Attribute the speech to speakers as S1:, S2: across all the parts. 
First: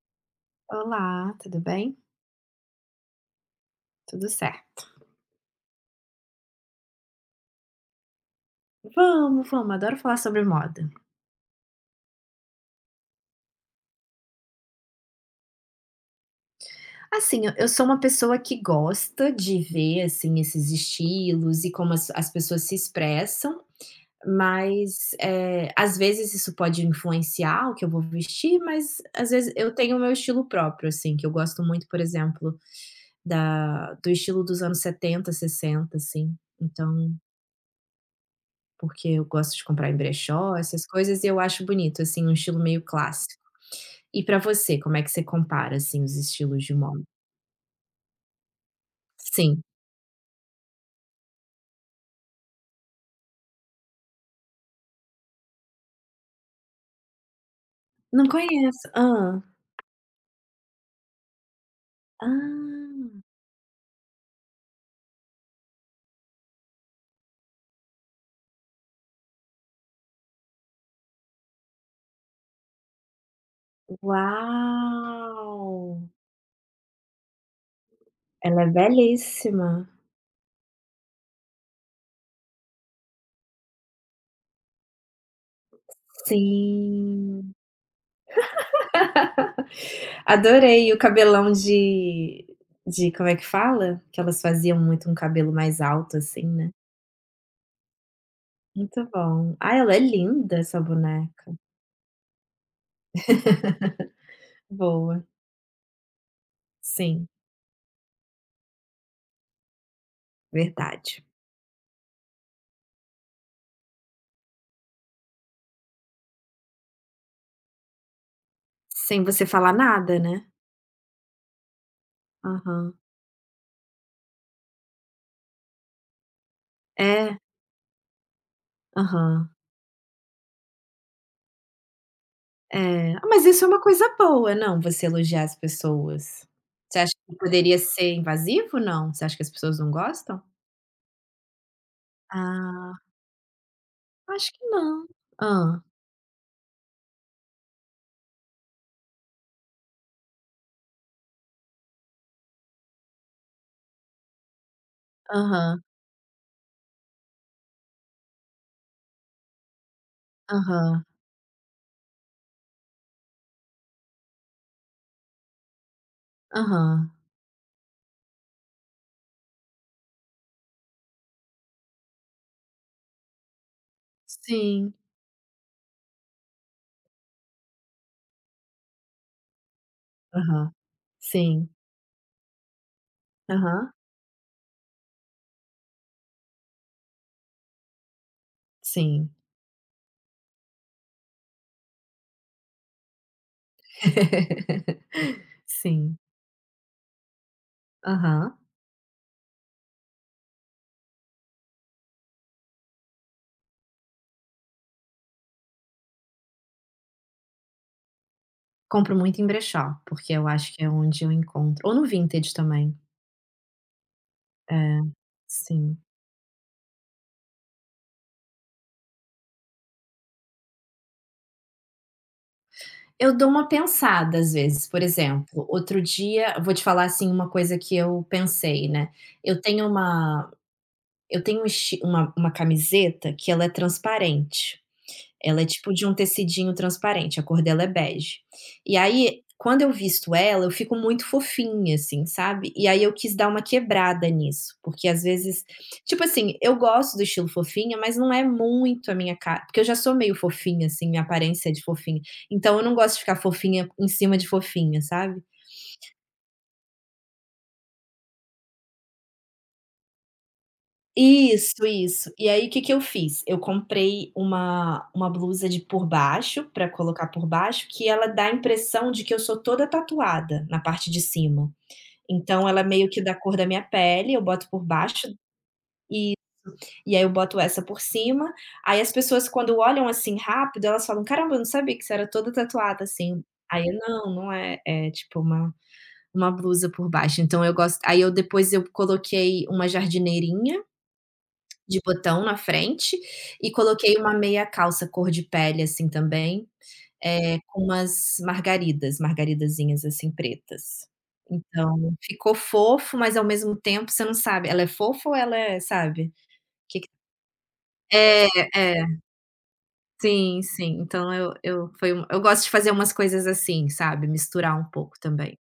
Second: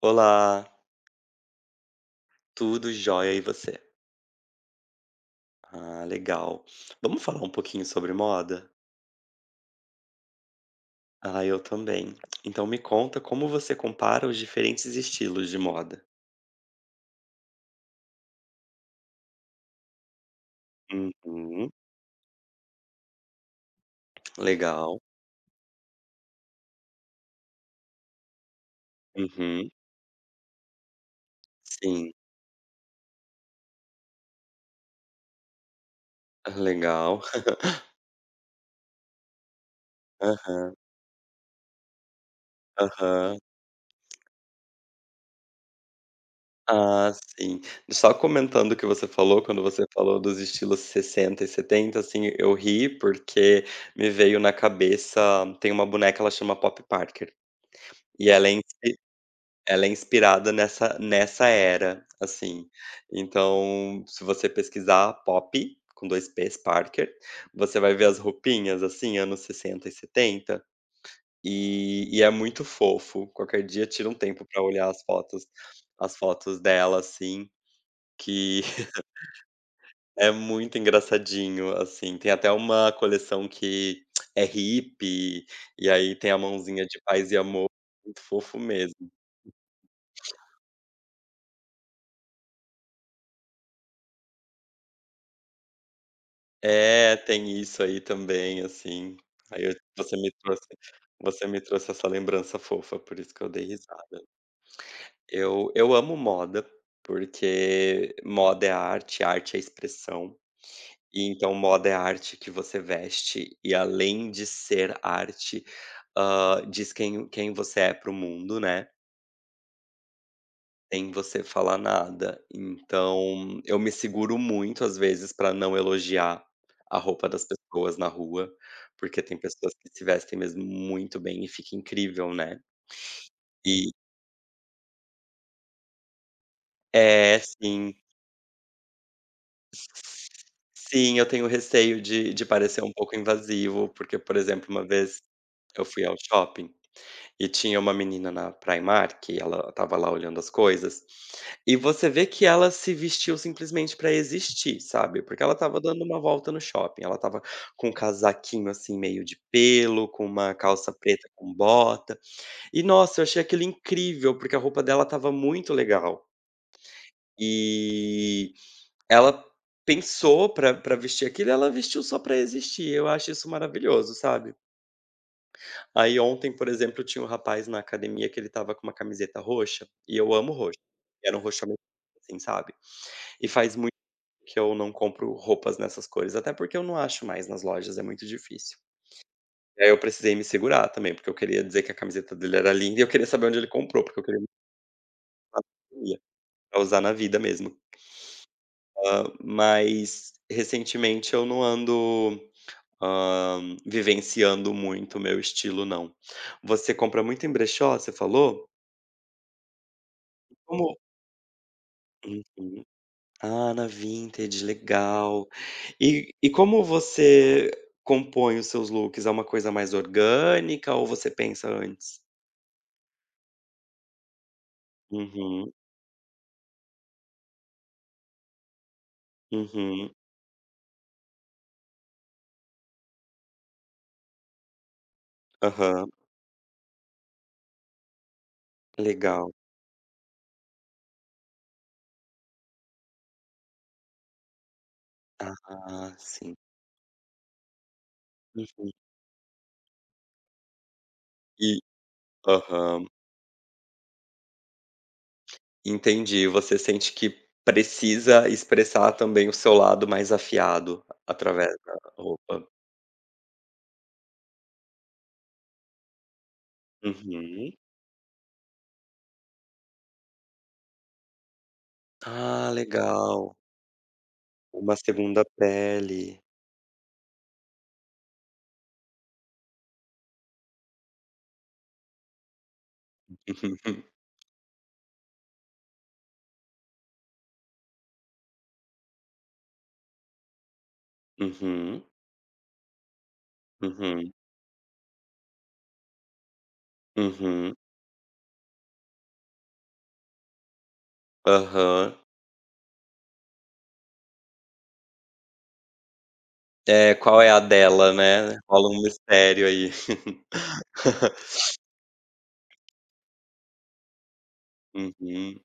S1: Olá,
S2: Olá, tudo bem?
S1: tudo jóia e você?
S2: Tudo certo.
S1: Ah, legal. Vamos falar um pouquinho sobre moda?
S2: Vamos, vamos, adoro falar sobre moda.
S1: Ah, eu também. Então me conta como você compara os diferentes estilos de moda.
S2: Assim, eu sou uma pessoa que gosta de ver, assim, esses estilos e
S1: Uhum,
S2: como as pessoas se expressam,
S1: legal.
S2: mas, eh, às vezes isso pode influenciar o que eu vou vestir, mas às vezes
S1: Uhum,
S2: eu tenho o meu estilo próprio, assim, que eu gosto muito, por
S1: sim,
S2: exemplo, da do estilo dos anos 70, 60, assim. Então,
S1: legal.
S2: porque eu gosto de comprar em brechó,
S1: Aham,
S2: essas coisas, e eu acho bonito, assim, um estilo meio
S1: aham.
S2: clássico. E pra você, como é que você compara, assim, os estilos de moda?
S1: Ah, sim. Só comentando o que você falou,
S2: Sim.
S1: quando você falou dos estilos 60 e 70, assim, eu ri porque me veio na cabeça, tem uma boneca, ela chama Pop Parker,
S2: Não
S1: e ela é
S2: conheço. Hã.
S1: Ela é inspirada nessa era,
S2: Ah,
S1: assim. Então, se você pesquisar pop com 2 P's, Parker, você vai ver as roupinhas, assim, anos 60 e 70 e é muito fofo. Qualquer dia tira um tempo pra olhar as fotos
S2: uau!
S1: as fotos dela, assim,
S2: Ela
S1: que
S2: é belíssima.
S1: é muito engraçadinho, assim. Tem até uma coleção que é hippie, e aí tem a mãozinha de paz e
S2: Sim.
S1: amor, muito fofo mesmo.
S2: Adorei o cabelão de como é que fala? Que elas faziam muito um cabelo mais alto, assim, né.
S1: É, tem isso aí também,
S2: Muito
S1: assim.
S2: bom.
S1: Aí
S2: Ah,
S1: eu
S2: ela é linda essa
S1: você
S2: boneca.
S1: me trouxe essa lembrança fofa, por isso que eu dei risada.
S2: Boa.
S1: Eu amo moda,
S2: Sim,
S1: porque moda é arte, arte é expressão.
S2: verdade.
S1: E então moda é arte que você veste e, além de ser arte, diz quem você é para o mundo, né.
S2: Sem você falar nada, né.
S1: Sem você falar nada.
S2: Aham.
S1: Então, eu me seguro muito, às vezes, para não elogiar a roupa
S2: É.
S1: das pessoas na rua, porque tem
S2: Aham.
S1: pessoas que se vestem mesmo muito bem e fica incrível, né.
S2: É. Ah, mas isso é uma
S1: E
S2: coisa boa, não, você elogiar as pessoas. Você acha que
S1: É,
S2: poderia
S1: sim.
S2: ser invasivo, não? Você acha que as pessoas não gostam?
S1: Sim, eu tenho receio de parecer um
S2: Ah,
S1: pouco invasivo, porque, por
S2: acho que
S1: exemplo, uma
S2: não.
S1: vez
S2: Ah,
S1: eu fui ao shopping. E tinha uma menina na Primark, que ela estava lá olhando as coisas, e você vê que ela se vestiu simplesmente pra existir, sabe, porque ela estava
S2: aham,
S1: dando uma volta no shopping, ela estava com um casaquinho, assim, meio de pelo, com uma calça
S2: aham,
S1: preta com bota, e nossa, eu achei aquilo incrível, porque a roupa dela estava muito legal.
S2: aham.
S1: E ela pensou pra vestir aquilo e ela vestiu só pra existir, eu acho isso maravilhoso, sabe.
S2: Sim.
S1: Aí ontem, por exemplo, tinha um rapaz na academia que ele estava com uma camiseta roxa, e eu amo
S2: Aham.
S1: roxo. Era um roxo
S2: Sim.
S1: americano, assim, sabe. E faz muito
S2: Aham.
S1: que eu não compro roupas nessas cores, até porque eu não acho mais nas lojas, é muito difícil.
S2: Sim.
S1: E aí eu precisei me segurar também, porque eu queria dizer que a camiseta dele era linda e eu queria saber onde ele comprou, porque eu queria usar na
S2: Sim.
S1: academia, pra usar na vida mesmo.
S2: Aham.
S1: Mas recentemente eu não ando, vivenciando muito o meu estilo não. Você compra muito em brechó, você falou?
S2: Compro muito em brechó, porque eu acho que é
S1: Como
S2: onde eu encontro ou no vintage
S1: Uhum.
S2: também.
S1: Ah, na vintage,
S2: É,
S1: legal.
S2: sim.
S1: E como você compõe os seus looks? É uma coisa mais orgânica ou você pensa antes?
S2: Eu dou uma pensada às vezes, por exemplo,
S1: Uhum,
S2: outro dia vou te falar, assim, uma coisa que eu pensei, né, eu tenho
S1: uhum,
S2: uma eu tenho um esti uma camiseta que ela é transparente. Ela é tipo de
S1: aham,
S2: um tecidinho transparente, a cor dela é bege. E aí,
S1: legal.
S2: quando eu visto ela, eu fico muito fofinha, assim, sabe. E aí eu quis dar uma quebrada nisso, porque às vezes
S1: Ah,
S2: tipo
S1: sim.
S2: assim, eu gosto do estilo fofinha, mas não é
S1: Uhum.
S2: muito a minha cara, porque eu já sou meio fofinha, assim, minha aparência
S1: E
S2: é de fofinha, então eu não
S1: aham,
S2: gosto de ficar fofinha em cima de fofinha, sabe.
S1: entendi. Você sente que precisa expressar também o seu lado mais afiado através
S2: Isso,
S1: da
S2: isso. E aí,
S1: roupa.
S2: o que que eu fiz? Eu comprei uma blusa de por baixo, para colocar por
S1: Uhum.
S2: baixo, que ela dá a impressão de que eu sou toda tatuada na parte de cima. Então
S1: Ah,
S2: ela é meio que da cor
S1: legal.
S2: da minha pele, eu boto por
S1: Uma
S2: baixo,
S1: segunda pele.
S2: e aí eu boto essa por cima, aí as pessoas quando olham, assim, rápido, elas falam: "Caramba, eu não sabia que você era toda tatuada assim". Aí eu: "Não, não é, é tipo uma blusa por baixo". Então eu gosto aí eu depois eu coloquei uma jardineirinha de
S1: Uhum.
S2: botão na frente, e coloquei
S1: Uhum,
S2: uma meia calça cor de pele, assim, também, eh,
S1: uhum,
S2: com umas margaridas, margaridazinhas, assim, pretas.
S1: aham.
S2: Então, ficou fofo, mas ao mesmo tempo você não sabe, ela é fofa ou ela é sabe?
S1: É, qual é a dela,
S2: É,
S1: né? Rola um
S2: é.
S1: mistério aí.
S2: Sim, sim. Então eu foi um eu gosto de fazer umas coisas assim, sabe, misturar um pouco também.
S1: Uhum,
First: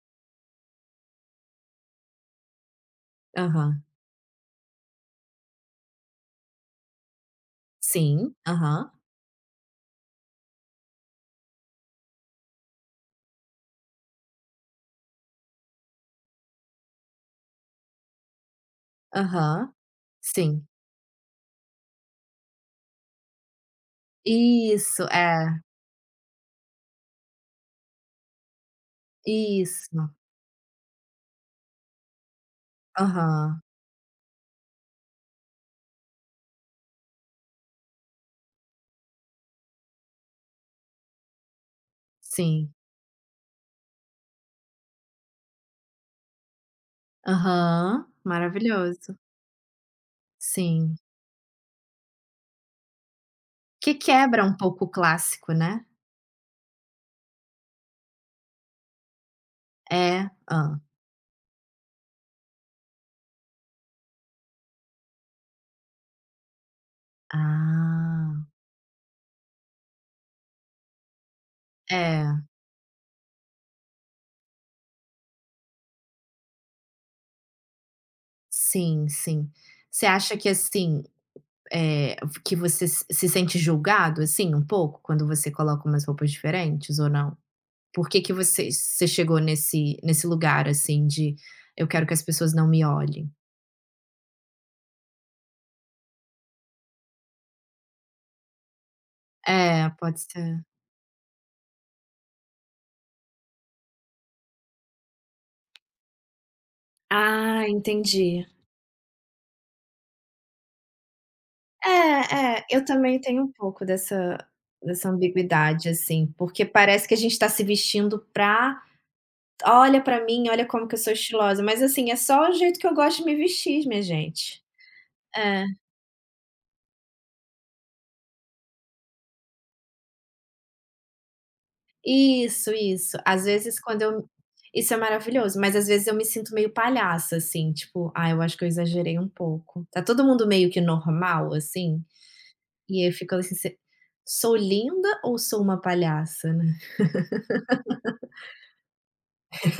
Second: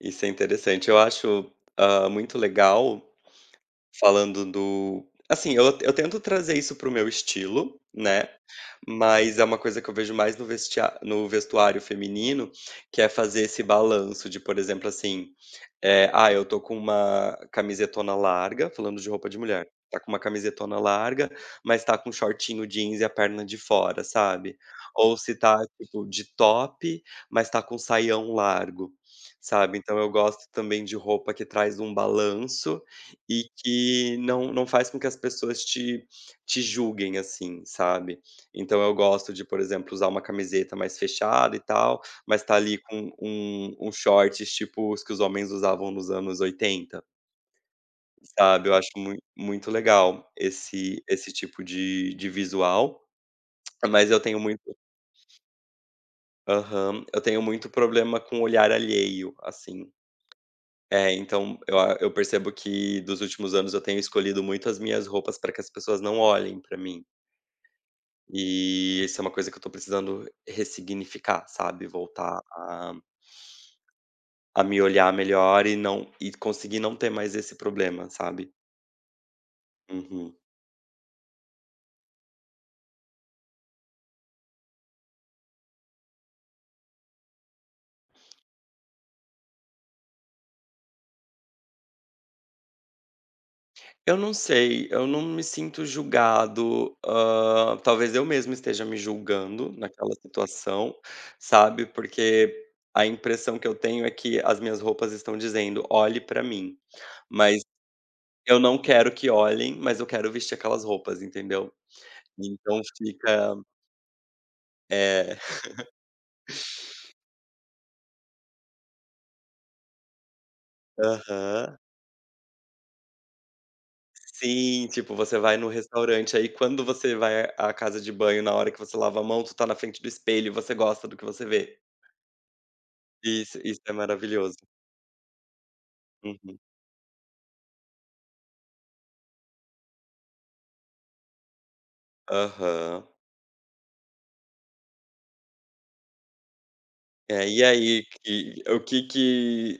S1: isso é interessante. Eu acho, muito legal
S2: Aham.
S1: falando do assim, eu tento trazer isso para o meu estilo, né,
S2: Sim. Aham.
S1: mas é uma coisa que eu vejo mais no vestia no vestuário feminino, que é fazer esse balanço de, por exemplo, assim. É, ah, eu tô com uma camisetona larga, falando de roupa de mulher.
S2: Aham.
S1: Tá com uma
S2: Sim.
S1: camisetona larga, mas tá com shortinho jeans e a perna de fora, sabe?
S2: Isso,
S1: Ou se
S2: é.
S1: tá, tipo, de top, mas tá com saião largo, sabe? Então
S2: Isso.
S1: eu gosto também de roupa que traz um balanço e
S2: Aham.
S1: que não, não faz com que as pessoas te julguem assim, sabe? Então eu gosto de, por exemplo, usar uma camiseta mais fechada e tal, mas tá
S2: Sim.
S1: ali com uns shorts tipo os que os homens usavam nos anos 80,
S2: Aham,
S1: sabe. Eu acho
S2: maravilhoso.
S1: muito legal
S2: Sim.
S1: esse tipo de visual,
S2: Que
S1: mas eu tenho
S2: quebra um
S1: muito
S2: pouco o clássico, né.
S1: aham. Eu tenho muito problema com olhar alheio, assim.
S2: É. Hã.
S1: É, então eu percebo que dos últimos anos eu tenho escolhido muito as minhas roupas para que as pessoas não olhem pra mim.
S2: Ah.
S1: E isso é uma coisa que eu tô precisando ressignificar, sabe, voltar
S2: É.
S1: a me olhar melhor e conseguir não ter mais esse problema, sabe.
S2: Sim, sim. Você
S1: Uhum.
S2: acha que, assim, eh, que você se sente julgado, assim, um pouco, quando você coloca umas roupas diferentes ou não? Por que que você chegou nesse lugar, assim, de: "Eu quero que as pessoas não me olhem"?
S1: Eu não sei, eu não me sinto julgado, talvez eu mesmo esteja me julgando
S2: É,
S1: naquela
S2: pode ser.
S1: situação, sabe, porque a impressão que eu tenho é que as minhas roupas estão dizendo: "Olhe pra mim", mas
S2: Ah, entendi.
S1: eu não quero que olhem, mas eu quero vestir aquelas roupas, entendeu.
S2: É, é,
S1: Então
S2: eu também tenho um
S1: fica
S2: pouco dessa
S1: é.
S2: ambiguidade, assim, porque parece que a gente tá se vestindo pra: "Olha pra mim, olha como que eu sou estilosa",
S1: Aham.
S2: mas assim, é só o jeito que eu gosto de me vestir, minha gente.
S1: Sim, tipo, você vai
S2: É,
S1: no restaurante, aí quando você vai à casa de banho, na hora que você lava a mão, tu tá na frente do espelho e você gosta do que você vê.
S2: isso, isso. Às
S1: Isso,
S2: vezes
S1: isso é
S2: quando eu
S1: maravilhoso.
S2: isso é maravilhoso, mas às vezes eu me sinto
S1: Uhum.
S2: meio palhaça, assim, tipo: "Ah, eu acho que eu exagerei um pouco". Tá todo mundo meio que normal, assim,
S1: Aham.
S2: e eu fico assim: "Se sou linda ou sou uma palhaça, né?".
S1: É, e aí, que o que que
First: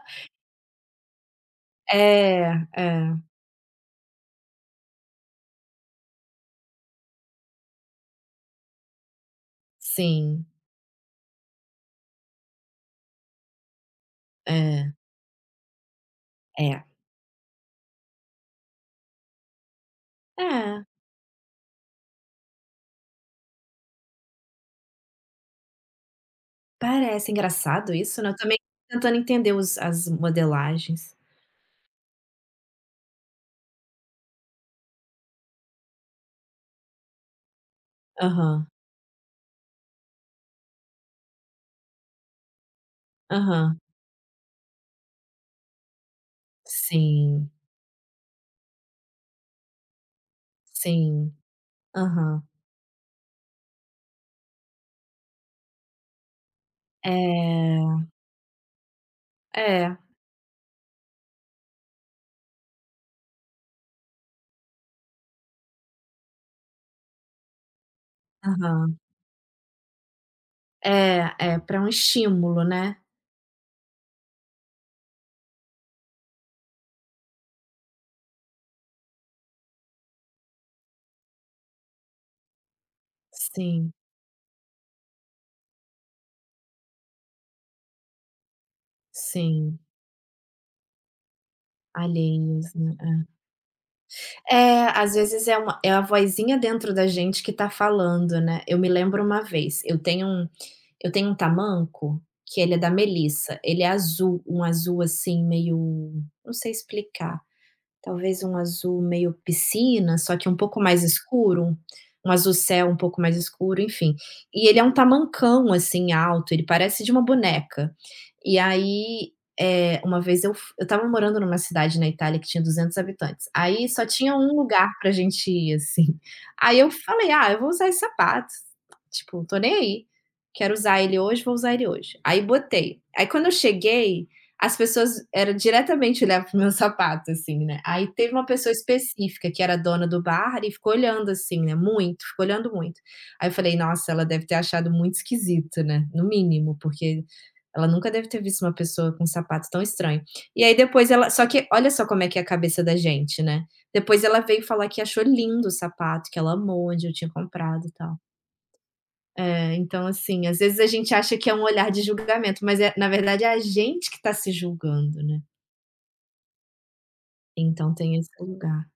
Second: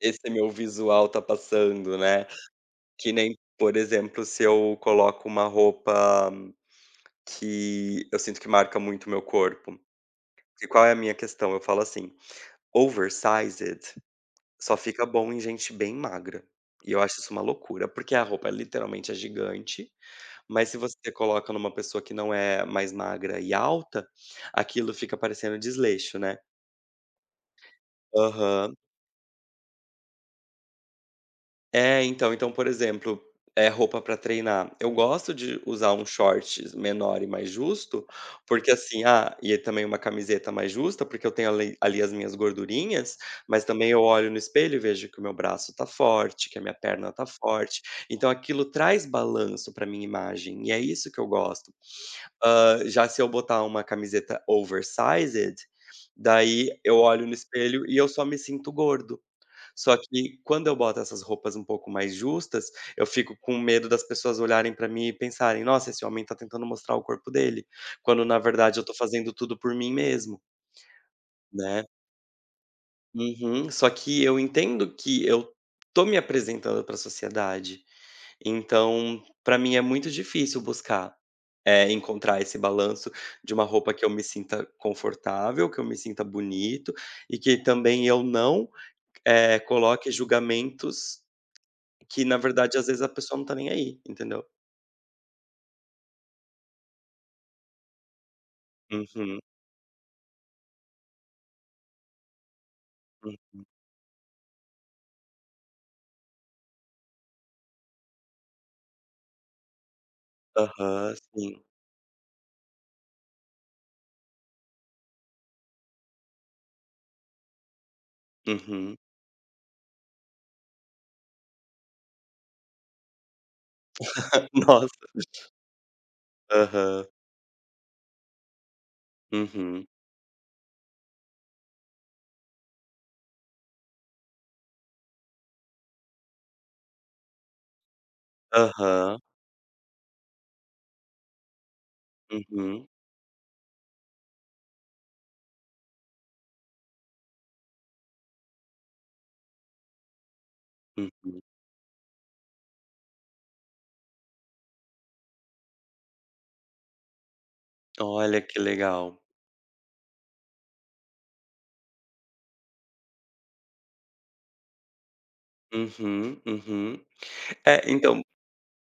S1: esse meu visual tá passando, né?
S2: É,
S1: Que
S2: é.
S1: nem, por exemplo, se eu coloco uma roupa que eu sinto que marca muito o meu corpo.
S2: Sim,
S1: E qual é a minha questão? Eu falo assim: oversized só
S2: é,
S1: fica bom em gente bem magra.
S2: é.
S1: E eu acho isso uma loucura, porque a roupa literalmente é gigante, mas se
S2: É,
S1: você coloca numa pessoa que não é mais magra e alta, aquilo fica parecendo desleixo, né.
S2: parece engraçado isso, né, eu também
S1: Aham.
S2: tô tentando entender os as modelagens.
S1: É, então, por exemplo, é roupa para treinar, eu gosto de usar um short menor e mais justo,
S2: Aham,
S1: porque assim ah, e é também uma camiseta mais justa, porque eu tenho ali as minhas gordurinhas, mas
S2: aham.
S1: também eu olho no espelho e vejo que o meu braço tá forte, que a minha perna tá
S2: Sim,
S1: forte, então aquilo traz balanço para minha imagem, e é isso que eu
S2: sim.
S1: gosto.
S2: Aham.
S1: Já se eu botar uma camiseta oversized, daí eu olho no espelho e
S2: É,
S1: eu só me sinto gordo.
S2: é,
S1: Só que quando eu boto essas roupas um pouco mais justas, eu fico com medo das pessoas olharem pra mim e pensarem: "Nossa, esse homem tá tentando mostrar o corpo dele", quando na verdade eu tô
S2: aham.
S1: fazendo tudo por mim mesmo,
S2: É, é para
S1: né.
S2: um estímulo, né.
S1: Uhum. Só que eu entendo que eu tô me apresentando pra sociedade, então pra mim é muito difícil buscar, encontrar esse balanço de uma
S2: Sim,
S1: roupa que eu me sinta confortável, que eu me sinta bonito e que também eu não,
S2: sim.
S1: coloque julgamentos que na
S2: Alheios,
S1: verdade, às
S2: né,
S1: vezes, a
S2: é.
S1: pessoa não tá nem aí, entendeu?
S2: É, às vezes é uma é a vozinha dentro da gente que tá falando, né. Eu me lembro
S1: Uhum,
S2: uma vez, eu tenho um eu tenho um tamanco que ele é da
S1: hum,
S2: Melissa, ele é azul, um azul, assim, meio não sei explicar. Talvez um azul meio piscina, só que um pouco mais
S1: aham, sim,
S2: escuro, um azul céu um pouco mais escuro, enfim. E ele é um tamancão, assim, alto, ele parece de uma boneca. E
S1: uhum.
S2: aí, eh, uma vez eu estava morando numa cidade na Itália que tinha 200 habitantes, aí só tinha um lugar
S1: Nossa,
S2: pra gente ir, assim. Aí eu
S1: aham,
S2: falei: "Ah, eu vou usar esse sapato, tipo, tô nem
S1: uhum,
S2: aí, quero usar ele hoje, vou usar ele hoje". Aí botei. Aí quando eu cheguei as pessoas era diretamente olhar pro meu sapato, assim, né. Aí teve uma pessoa
S1: aham,
S2: específica que era dona do bar e ficou olhando, assim, né, muito, ficou olhando
S1: uhum,
S2: muito. Aí eu falei: "Nossa, ela deve ter achado muito esquisito, né, no mínimo, porque ela nunca deve ter visto uma pessoa com um sapato tão estranho". E aí depois ela
S1: uhum.
S2: só que olha só como é que é a cabeça da gente, né. Depois ela veio falar que achou lindo o sapato, que ela amou onde eu tinha comprado e tal.
S1: Olha que legal.
S2: É, então assim, às vezes a gente acha que é um olhar de julgamento, mas na verdade é a gente que está se julgando, né.
S1: Uhum, uhum. É,
S2: Então tem
S1: então,
S2: esse lugar.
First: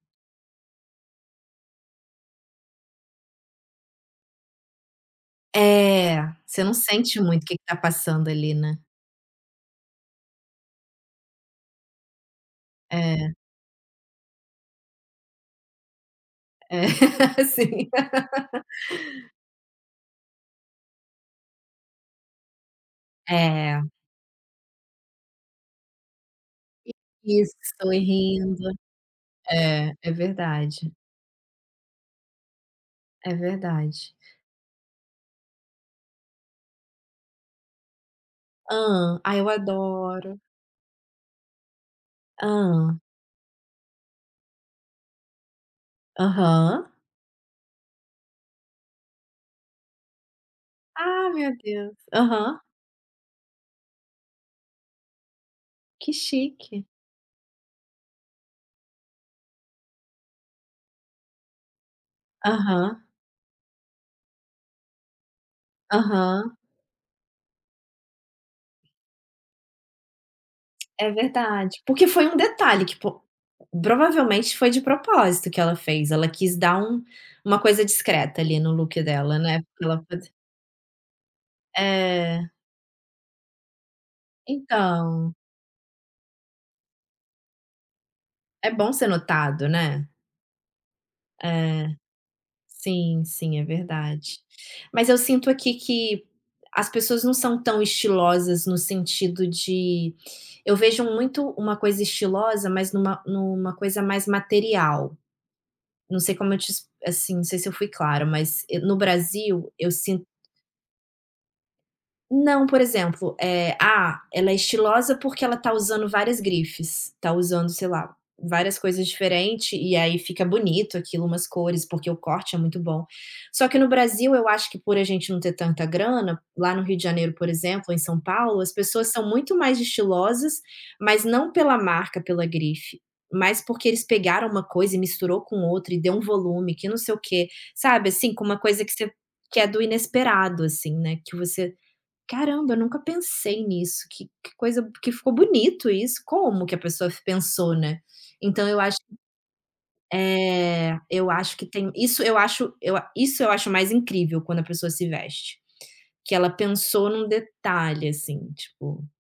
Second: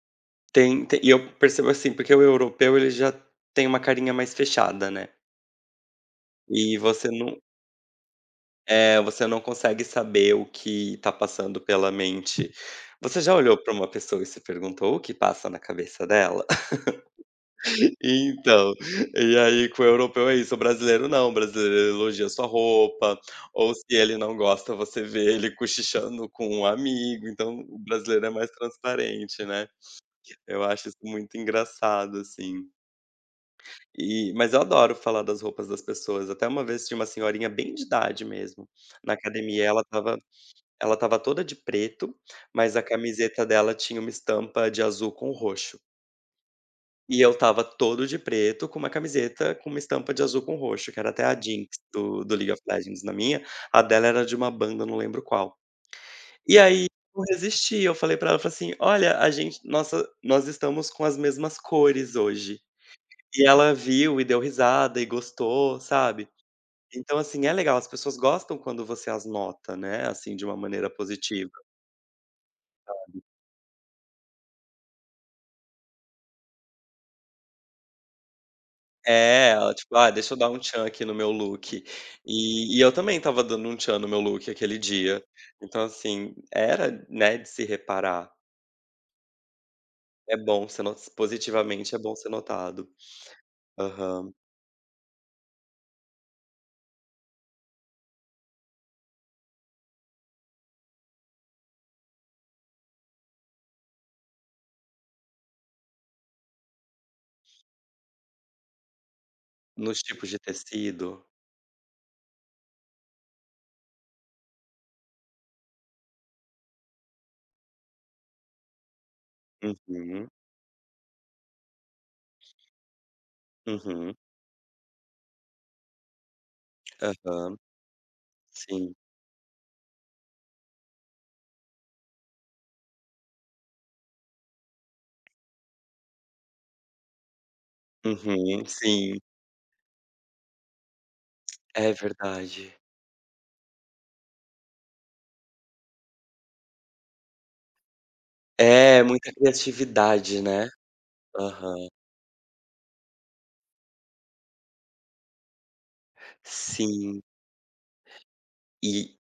S1: tem e eu percebo assim, porque o europeu ele já tem uma carinha mais fechada, né.
S2: É, você não
S1: E você
S2: sente
S1: não
S2: muito o que que tá passando ali, né.
S1: Você não consegue saber o que tá passando pela mente. Você
S2: É,
S1: já olhou pra uma pessoa e se perguntou o que passa na cabeça dela?
S2: é, sim.
S1: Então, e aí com o europeu é isso, o brasileiro não, o brasileiro ele elogia sua roupa, ou
S2: É,
S1: se ele não gosta, você vê ele cochichando com um amigo,
S2: isso,
S1: então o
S2: estou
S1: brasileiro é mais
S2: rindo.
S1: transparente, né.
S2: É, é
S1: Eu acho
S2: verdade,
S1: isso muito engraçado, assim.
S2: é verdade.
S1: Mas eu adoro falar das roupas das pessoas, até uma vez tinha uma senhorinha bem de idade mesmo, na
S2: Ah, ah, eu
S1: academia, ela estava
S2: adoro.
S1: ela estava toda de preto, mas a
S2: Ah.
S1: camiseta dela tinha uma estampa de azul com roxo.
S2: Aham.
S1: E eu estava todo de preto com uma camiseta com uma estampa de azul com roxo, que era até
S2: Ah,
S1: a
S2: meu
S1: Jinx
S2: Deus.
S1: do League
S2: Aham.
S1: of Legends na minha, a dela era de uma banda, não lembro qual.
S2: Que
S1: E
S2: chique.
S1: aí eu resisti, eu falei pra ela, falei assim: "Olha, a gente nossa, nós estamos com as mesmas cores hoje".
S2: Aham,
S1: E ela viu e deu risada e gostou, sabe.
S2: aham.
S1: Então, assim, é legal, as pessoas gostam quando você as nota, né, assim, de uma maneira
S2: É
S1: positiva.
S2: verdade. Porque foi um detalhe que po provavelmente foi de propósito que ela fez, ela quis dar um uma coisa discreta ali no look dela,
S1: É,
S2: né,
S1: ela
S2: porque
S1: tipo:
S2: ela
S1: "Ah, deixa eu dar um tchan aqui no meu look".
S2: é,
S1: E eu também estava dando um tchan no meu look aquele dia.
S2: então,
S1: Então assim, era, né, de se reparar.
S2: é bom ser notado, né.
S1: É bom ser no
S2: É,
S1: Positivamente, é bom ser notado.
S2: sim, sim, é
S1: Aham.
S2: verdade. Mas eu sinto aqui que as pessoas não são tão estilosas no sentido de eu vejo muito uma coisa estilosa, mas numa coisa mais material. Não sei como eu te ex assim, não sei se eu fui clara, mas eh, no Brasil eu
S1: Nos
S2: sinto
S1: tipos de tecido.
S2: não, por exemplo, eh, "Ah, ela é estilosa porque ela tá usando várias grifes, tá usando, sei lá, várias coisas diferentes e aí
S1: Uhum,
S2: fica bonito aquilo, umas cores, porque o corte é muito bom". Só que no
S1: uhum,
S2: Brasil, eu acho que por a gente não ter tanta grana, lá no Rio de Janeiro, por
S1: aham,
S2: exemplo, em São Paulo, as
S1: sim.
S2: pessoas são muito mais estilosas, mas não pela marca, pela grife, mas porque eles pegaram uma coisa e misturou com outra e deu um volume que não sei o quê, sabe, assim, com uma
S1: Uhum,
S2: coisa que você
S1: sim.
S2: que é do inesperado, assim, né, que você
S1: É
S2: "Caramba,
S1: verdade.
S2: eu nunca pensei nisso, que coisa que ficou bonito isso, como que a pessoa pensou, né". Então eu acho
S1: É, muita criatividade, né.
S2: é, eu acho que
S1: Aham.
S2: tem isso eu acho mais incrível quando a pessoa se veste, que ela pensou
S1: Sim.
S2: num detalhe, assim, tipo
S1: E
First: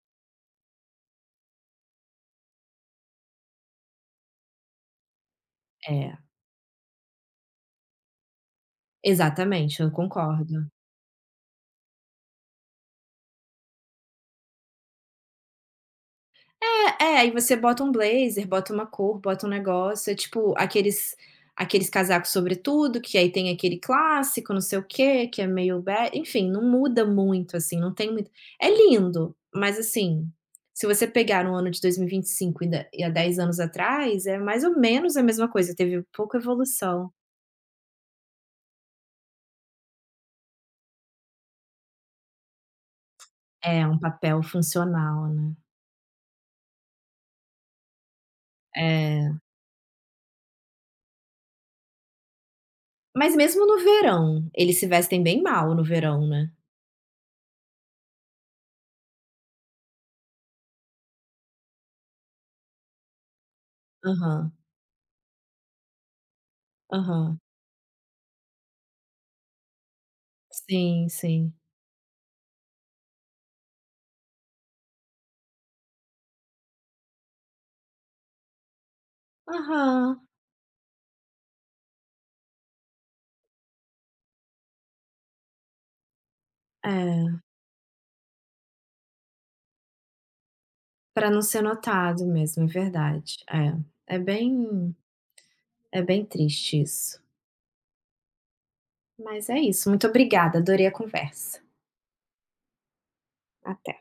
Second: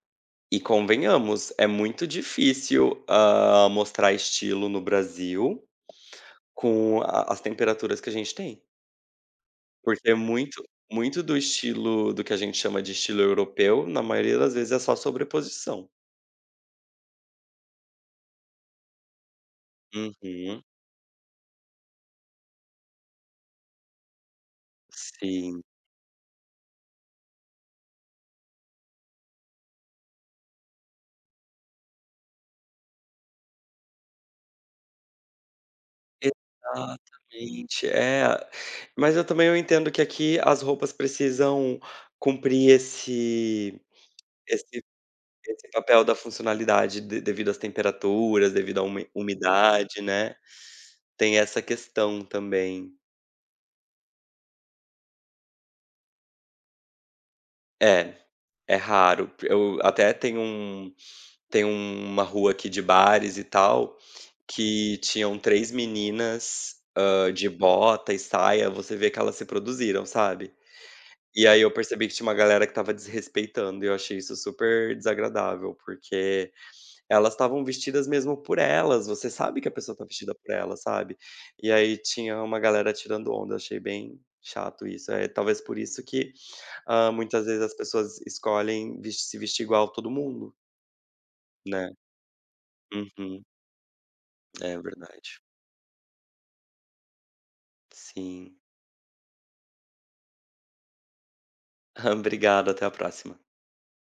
S1: E convenhamos, é muito difícil, mostrar estilo no Brasil
S2: é,
S1: com a as temperaturas que a gente tem.
S2: exatamente, eu
S1: Porque muito
S2: concordo.
S1: muito do estilo do que a gente chama de estilo europeu, na maioria das vezes é só sobreposição.
S2: É, é, aí você bota um blazer, bota uma cor, bota um negócio, é tipo
S1: Uhum.
S2: aqueles casacos sobretudo, que aí tem aquele clássico, não sei o quê, que é
S1: Sim.
S2: meio be enfim, não muda muito, assim, não tem muito é lindo, mas assim, se você pegar um ano de 2025 e vinte e cinco e da e há 10 anos atrás, é mais ou menos a mesma coisa, teve pouca evolução.
S1: Exatamente. É. Mas eu também eu entendo que aqui as roupas precisam cumprir
S2: É, um papel
S1: esse
S2: funcional, né.
S1: esse papel da funcionalidade de devido às temperaturas, devido à
S2: É.
S1: umidade, né. Tem essa questão também.
S2: Mas mesmo no verão, eles se vestem bem mal no verão, né.
S1: É, é raro. Eu até tem uma rua aqui de bares e tal,
S2: Aham,
S1: que tinham 3 meninas,
S2: aham.
S1: de bota e saia, você vê que elas se produziram, sabe.
S2: Sim,
S1: E
S2: sim.
S1: aí eu percebi que tinha uma galera que estava desrespeitando e eu achei isso super desagradável, porque elas estavam vestidas mesmo por elas, você sabe que a pessoa está
S2: Aham.
S1: vestida por ela, sabe. E aí tinha uma galera tirando onda, achei bem chato isso. É talvez por isso que,
S2: É,
S1: muitas vezes as pessoas escolhem ves se vestir igual todo mundo,
S2: para não ser
S1: né.
S2: notado mesmo, é verdade.
S1: Uhum.
S2: É,
S1: É verdade.
S2: é bem triste isso.
S1: Sim.
S2: Mas é isso, muito obrigada, adorei a conversa.
S1: Obrigado, até a próxima.
S2: Até.